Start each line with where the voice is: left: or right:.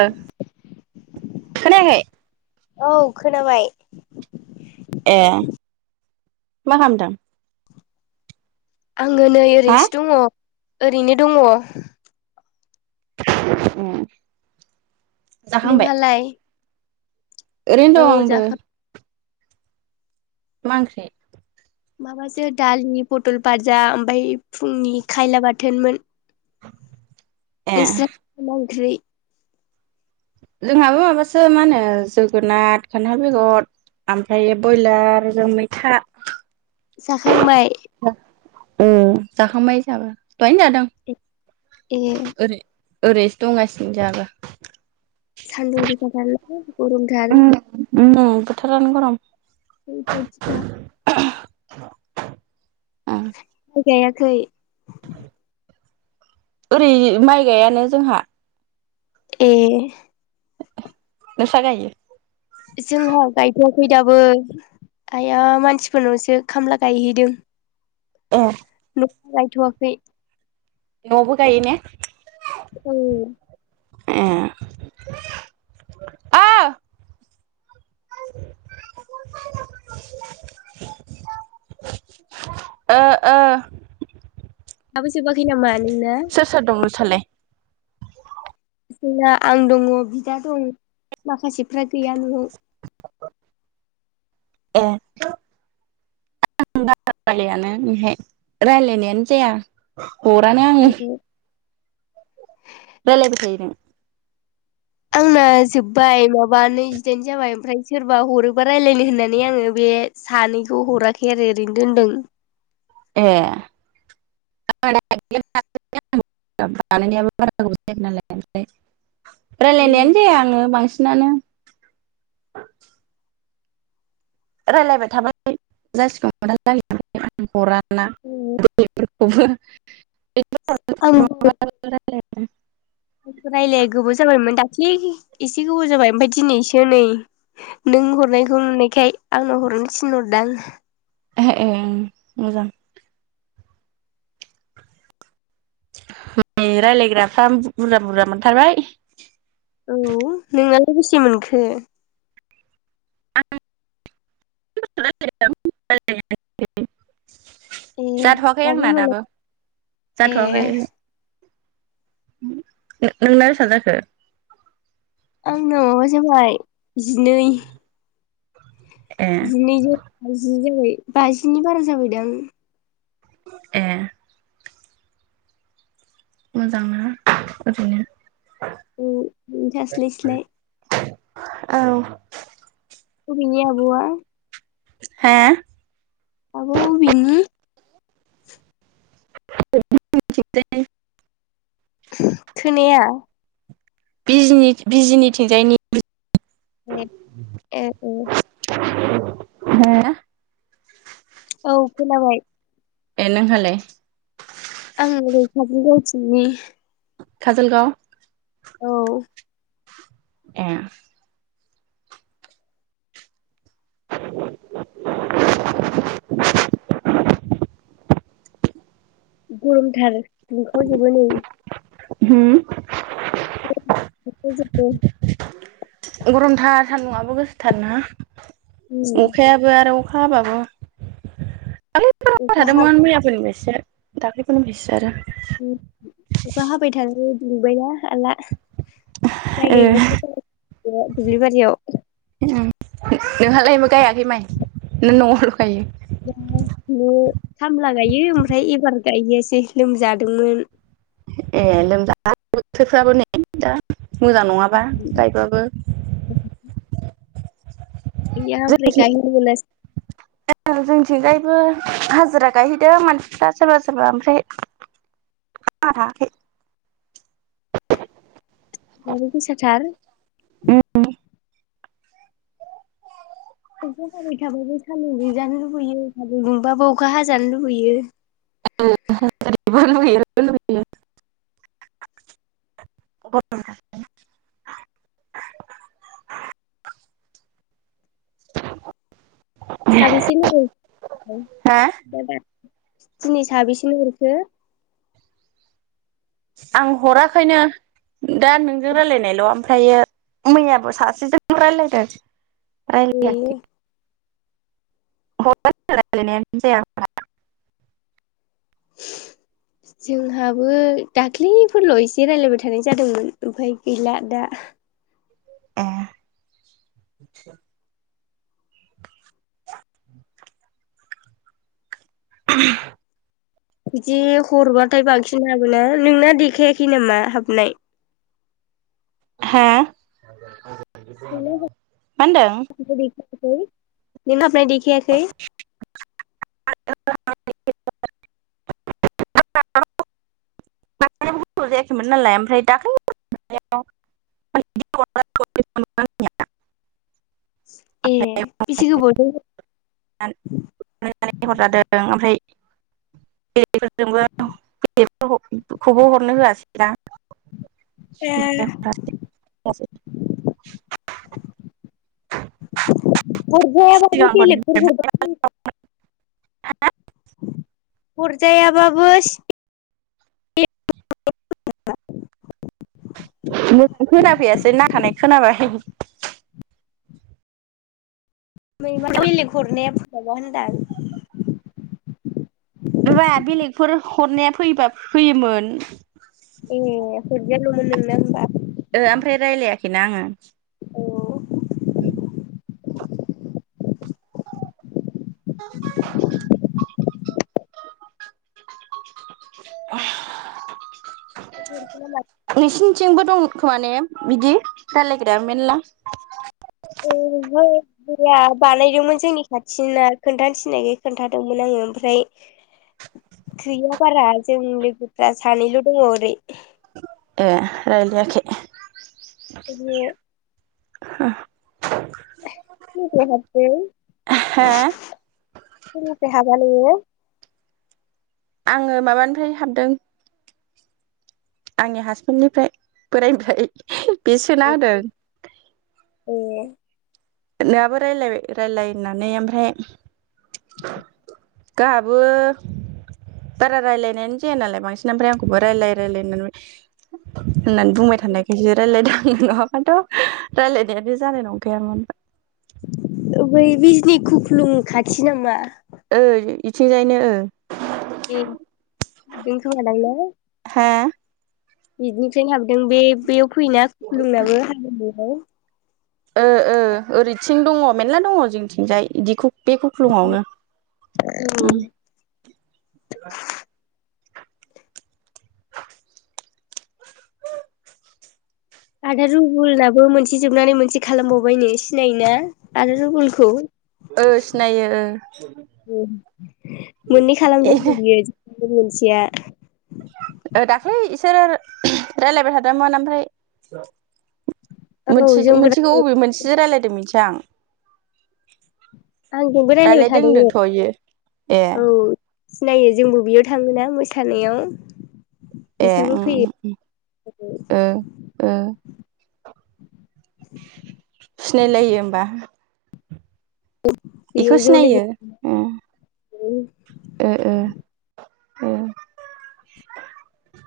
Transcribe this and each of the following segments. right: ओ खोनायाखै?
left: औ खोनाबाय
right: ए मा खामदों?
left: आङो नै
right: हा?
left: ओरैनोसो दङ ओरैनो दङ
right: उम
left: नोंहालाय?
right: ओरैनो‌‌
left: औ
right: दं आबो
left: जाखाब
right: मा ओंख्रि?
left: माबासो दालि पतल पाजा ओमफाय फुंनि खायला बाथोनमोन
right: ए
left: नोंसिना मा ओंख्रि?
right: जोंहाबो माबासो मा होनो जोगोनाथ खान्थाल बेगद आमफायो बयलारजों मैथा
left: जाखांबाय?
right: अ जाखांबाय जाबाय दहायनो जादों
left: ए
right: ओरै ओरैसो दंगासिनो जाहाबो
left: सान्दुं गोसाथार लै गरमथाल
right: उम बोथोरानो गरम
left: ओरैबायदि खा
right: ओं
left: गायाखै
right: ओरै माइ गायानो जोंहा।
left: ए।
right: नोंसा गायो।
left: जोंहा गायथ'वाखै दाबो। आइया मानसिफोरनावसो खामला गायहैदों।
right: एह।
left: न' गायथवाखै।
right: न'वावबो गायोने?
left: औ
right: ए ओ [inaudible] ओ ओ।
left: दाबो जोबाखैनामा नोंना
right: सोर सोर दं नोंसालाय?
left: जोंना आं दङ, बिदा दं माखासेफ्रा गैया न'आव।
right: ए। [unintelligible] रायलायानो बेहाय राय्लायनायानो जाया। हरानो आङो।
left: बेनो
right: रायलायबाय थायो नों?
left: आंना जोब बाय माबा नैजिदाइन जाबाय ओमफ्राय सोरबा हरोबा रायलायनो होननानै आङो बे सानैखौ हर हराखै आरो ओरैनो दोनदों।
right: ए। [unintelligible] खानैनियाबो बारा गोबाव जायाखै नालाय ओमफ्राय
left: ए
right: रायलायनायानो जाया आङो बांसिनानो। रायलायबाय थाबालाय जासिगोमोन [unintelligible] हराना [unintelligible] उफो [unintelligible]
left: राय्लाया गोबाव जाबायमोन दाख्लै एसे गोबाव जाबाय ओमफफ्राय दिनैसो नै नों नों हरनायखौ नुनायखाय आंनो हरनो थिनहरदां।
right: एहे ए मोजां। माने रायज्लायग्राफ्रा बुरजा बुरजा मोनथारबाय।
left: बेसि मोनखो।
right: [unintelligible]
left: ए
right: जाथ'वाखै आंना दाबो
left: ए
right: जाथ'वाखै ओहो ओ ओंना बेसां जाखो?
left: आंना माबा जाबाय। जिनै
right: [inaudible]
left: जिनैजौ बाजि जाबाय बाजिनि बारा जाबायदां।
right: ए। मोजां ना ओरैनो।
left: उम ओथास्लायस्लाय।
right: औ।
left: अबेनि आब'वा?
right: हा।
left: आब'आ अबिनि?
right: [unintelligible]
left: खोनाया।
right: बिजनि-बिजिनिथिंजायनि।
left: नेट ए ओ।
right: हो
left: औ खोनाबाय
right: ए नोंहालाय
left: आं गैखा गावसिनि
right: काजलगाव ए
left: गरमथार दुंखावजोबो नै
right: होम
left: गमथार दुंखावजोबो
right: गरमथार सान्दुंआबो गोसोथारना
left: उम
right: अखायाबो आरो अखा अखा‌ हाबाबो बाय
left: अखा हाब
right: थादोंमोन मैयाफोरनिफ्रायसो दाखालैफोरनिफ्रायसो जादों
left: अखा हाबाय थानानै दुंबायना हाला माइ गायग्राफोर ज दुब्लि बारियाव
right: नोंहालायबो गायाखै माइ नों न'आवल' गायो
left: दा बे खामला गायो ओमफ्राय एबार गायहैयासै लोमजादोंमोन
right: ए लोमजादों बोथोरफ्राबो ने दा [unintelligible] मोजां नङाबा गायबाबो
left: गैया ओमफ्राय गायहैनो मोनासै
right: ए जोंनिथिंगायबो हाजिरा गायहैदों मानसिफ्रा सोरबा सोरबा ओमफ्राय आंहा थाङाखै
left: सान्दुं गोसाथार अखा हाबाय थाबाबो सान्दुं दुंजानो लुबैयो सान्दुं दुंबाबो अखा हाजानो लुबैयो
right: सान्दुं दुंजानो लुबैयो [unintelligible] [unintelligible]
left: साबेसे लोगो औ
right: आं
left: दाबा [unintelligible] दिनै साबैसेनो हरखो
right: आं हराखैनो दा नोंजों रायलायनायल' ओमफ्रायो मैयाबो सासेजों रायलायदों ओमफ्राय
left: ए
right: रायलायाखै फन रायलायनायानो जाया आंना
left: जोंहाबो दाखैफोरल' एसे रायलायबाय थानाय जादोंमोन ओमफाय गैला दा
right: ए
left: बिदि हरबाथाय बांसिन हाबोना नोंना देखायाखै नामा हाबनाय
right: हा मा होनदों
left: नोंना हाबनाय देखायाखै
right: नोंना हाबनाय देखायाखै नामा द गोथाव जायाखैमोन नालाय ओमफ्राय दाखैलि [unintelligible] [unintelligible]
left: ए बिसि गोबावजों
right: नानै हरजादों ओमफ्राय [unintelligible] [unintelligible] खौबो हरनो होआसै दां [unintelligible]
left: हरजाया बाबो बेगेलफोर हरजागोन खोमा
right: हा ।
left: हरजायाबाबो
right: मोजां खोनाफैयासै नाथानाय खोनाबाय ।
left: मैमा बेलेग हरनाया [unintelligible] होनदां
right: माबा बेलेगफोर हरनाया फैयोबा फैयोमोन ।
left: ए हरजायालमोन नोंनना होमबा?
right: ओ आमफ्राय रायलायाखैना आङो ।
left: औ ।
right: [unintelligible] [inaudible] [inaudible]
left: ग म [inaudible]
right: थिंबो दंग खोमाने बिदि रायलायग्राया मेरला?
left: [unintelligible] गैया बानायदोंमोन जोंनि खाथिना खोनथानो थिननायखाय खोनथादोंमोन आङो ओमफ्राय गैया बारा जोंनि लोगोफ्रा सानैल' दङ ओरै।
right: ए रायलायाखै?
left: ओहो ।
right: हा
left: मे ह [inaudible]
right: हा
left: सोरनिफ्राय हाबानोंयो?
right: आङो माबानिफ्राय हाबदों । आंनि हासबेन्डनिफ्राय बोराइनिफ्राय ।
left: ए
right: नोंहाबो रायलायबाय रायलाय होननानै ओमफ्राय गाहाबो बारा रायलायनायानो जाया नालाय बांसिन ओमफ्राय आंखौबो रायलाय रायलाय होन्नानै होननानै बुंबाय थानायखायसो रायज्लायदों आंयो नङाबाथ' रायलायनायानो जानाय नंखायामोन ।
left: बै बिजनि खुख्लुं खाथि नामा?
right: ओ इथिंजायनो ओ ।
left: ए बेनो खोमादां ने?
right: हा
left: बिदिनिफ्रायनो हाबदों बे बेयाव फैयोना खुखलुंनाबो [unintelligible]
right: ओ ओ ओरैथिं दङ मेरला दङ जोंथिंजाय इदिखु बे खुख्लुंआवनो
left: औ
right: उम ।
left: आदा रबुलाबो मोनसे जोबनानै मोनसे खालामबावबायनो सिनायो ना आदा रुबुलखौ?
right: ओ सिनायो
left: मोननै खालामदोंनो बियो । [unintelligible] मोनसेया
right: ओ दाख्लै इसोरो रायलायबाय थादोंमोन ओमफ्राय
left: औ
right: मोनसे
left: जोंबो
right: मोनसेखौ अबे मोनसेजों रायलायदों मिथिया आं ।
left: आंजोंबो रायलायबाय थादोंमोन
right: ए
left: औ । सिनायो जोंबो बेयाव थाङोना मोसानायाव ।
right: ए उम उम उम ओ ओ । सिनायलायो होमबा? इखौ सिनायो ओ
left: [unintelligible]
right: ओ ओ ओ ।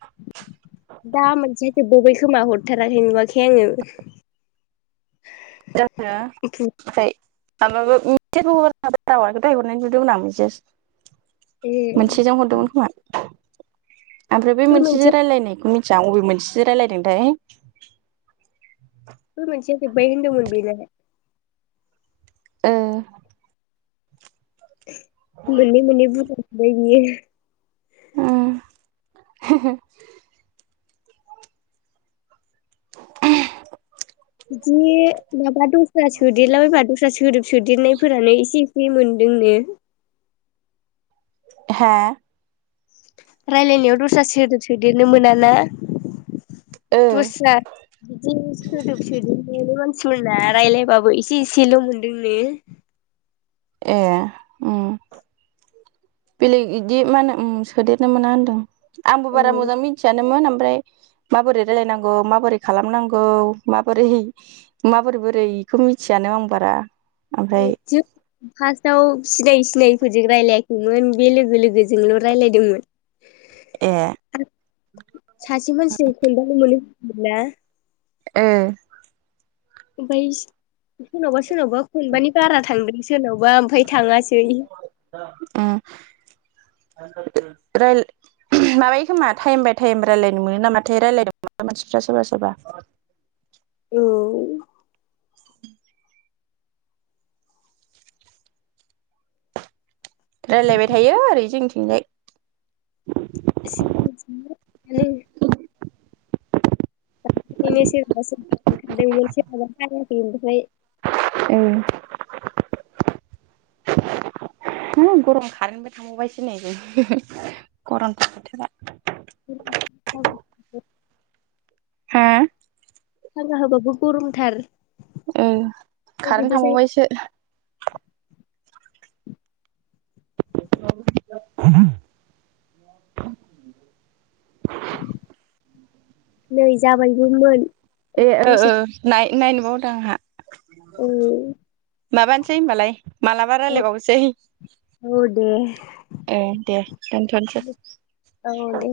right: [inaudible]
left: दा मोनसे जोबबावबाय खोमा हरथाराखै नुवाखै आङो ।
right: [unintelligible] माबाबो मिसेबो हर दाउआखौ दायहरनाय नुदोंमोन आामो
left: ए
right: बिसोर मोनसेजों हरदोंमोन खोमा ओमफ्राय बै मोनसेजों रायजलायनायखौ मिथियां अबे मोनसेजों रायलायदोंथाय
left: मस बायन्द म बिल [inaudible]
right: ओ
left: मोनै मोनै बुजााय बियो
right: ओम [unintelligible] [inaudible]
left: बिदि माबा दस्रा सोदेरलाबायबा दस्रा सोदोब सोदेरनायफोरानो इसे जि मोनदों ने
right: हा
left: रायलायनायाव दस्रा सोदेर सोदेरनो मोना ना ।
right: ओ
left: दसार बिदि [unintelligible] मानसिफोरना रायलायबाबो इसे एसेल' मोनदोंनो
right: ए बेलेग बिदि मा होनो सोदेरनो मोना होनदों आंबो
left: औ
right: बारा मोजां मिथियानोमोन। ओमफ्राय माबोरै रायलायनांगौ माबोरै खालामनांगौ माबोरै माबोरै बोरै बेखौ मिथियानो आं बारा ओमफ्राय
left: जों फार्स्टआव सिनाय सिनायफोरजों रायजलायाखैमोन बे लोगो लोगोजोंल' रायज्लायदोंमोन।
right: ए
left: सासे मानसिजों खोनथामल'मोनो होनदों ना
right: ओ
left: ओमफ्राय सोरनावबा सोरनावबा खनबानि बारा थां सोरनावबा ओमफाय थाङासै
right: रेल [inaudible] माबायो खोमा टाइम बाय टाइम रायज्लायनो मोनो नामाथाय रायज्लायदोंमोन मानसिफ्रा सोरबा सोरबा [inaudible] [inaudible] रायलायबाय थायो ओरै जोंनिथिंजाय
left: [unintelligible] नो सोराबा सोरबा बे सोरहाबा खाराखै ओमफ्राय
right: ओ होम गरम खारेनबो थांबावबायसो नै जों गरमथार बोथोरा
left: [inaudible]
right: हा
left: फांखा होबाबो गरमथार
right: उम खारेन्ट
left: जेबो जाया
right: थांबावबायसो [inaudible]
left: नै जाबायबोमोन।
right: ए ओ ओ
left: दसे
right: नायनो बावदों आंहा
left: औ
right: माबानोसै होनोमबालाय मालाबा रायजलायबावसै।
left: औ दे
right: ए दे दोनथ'नोसै।
left: औ दे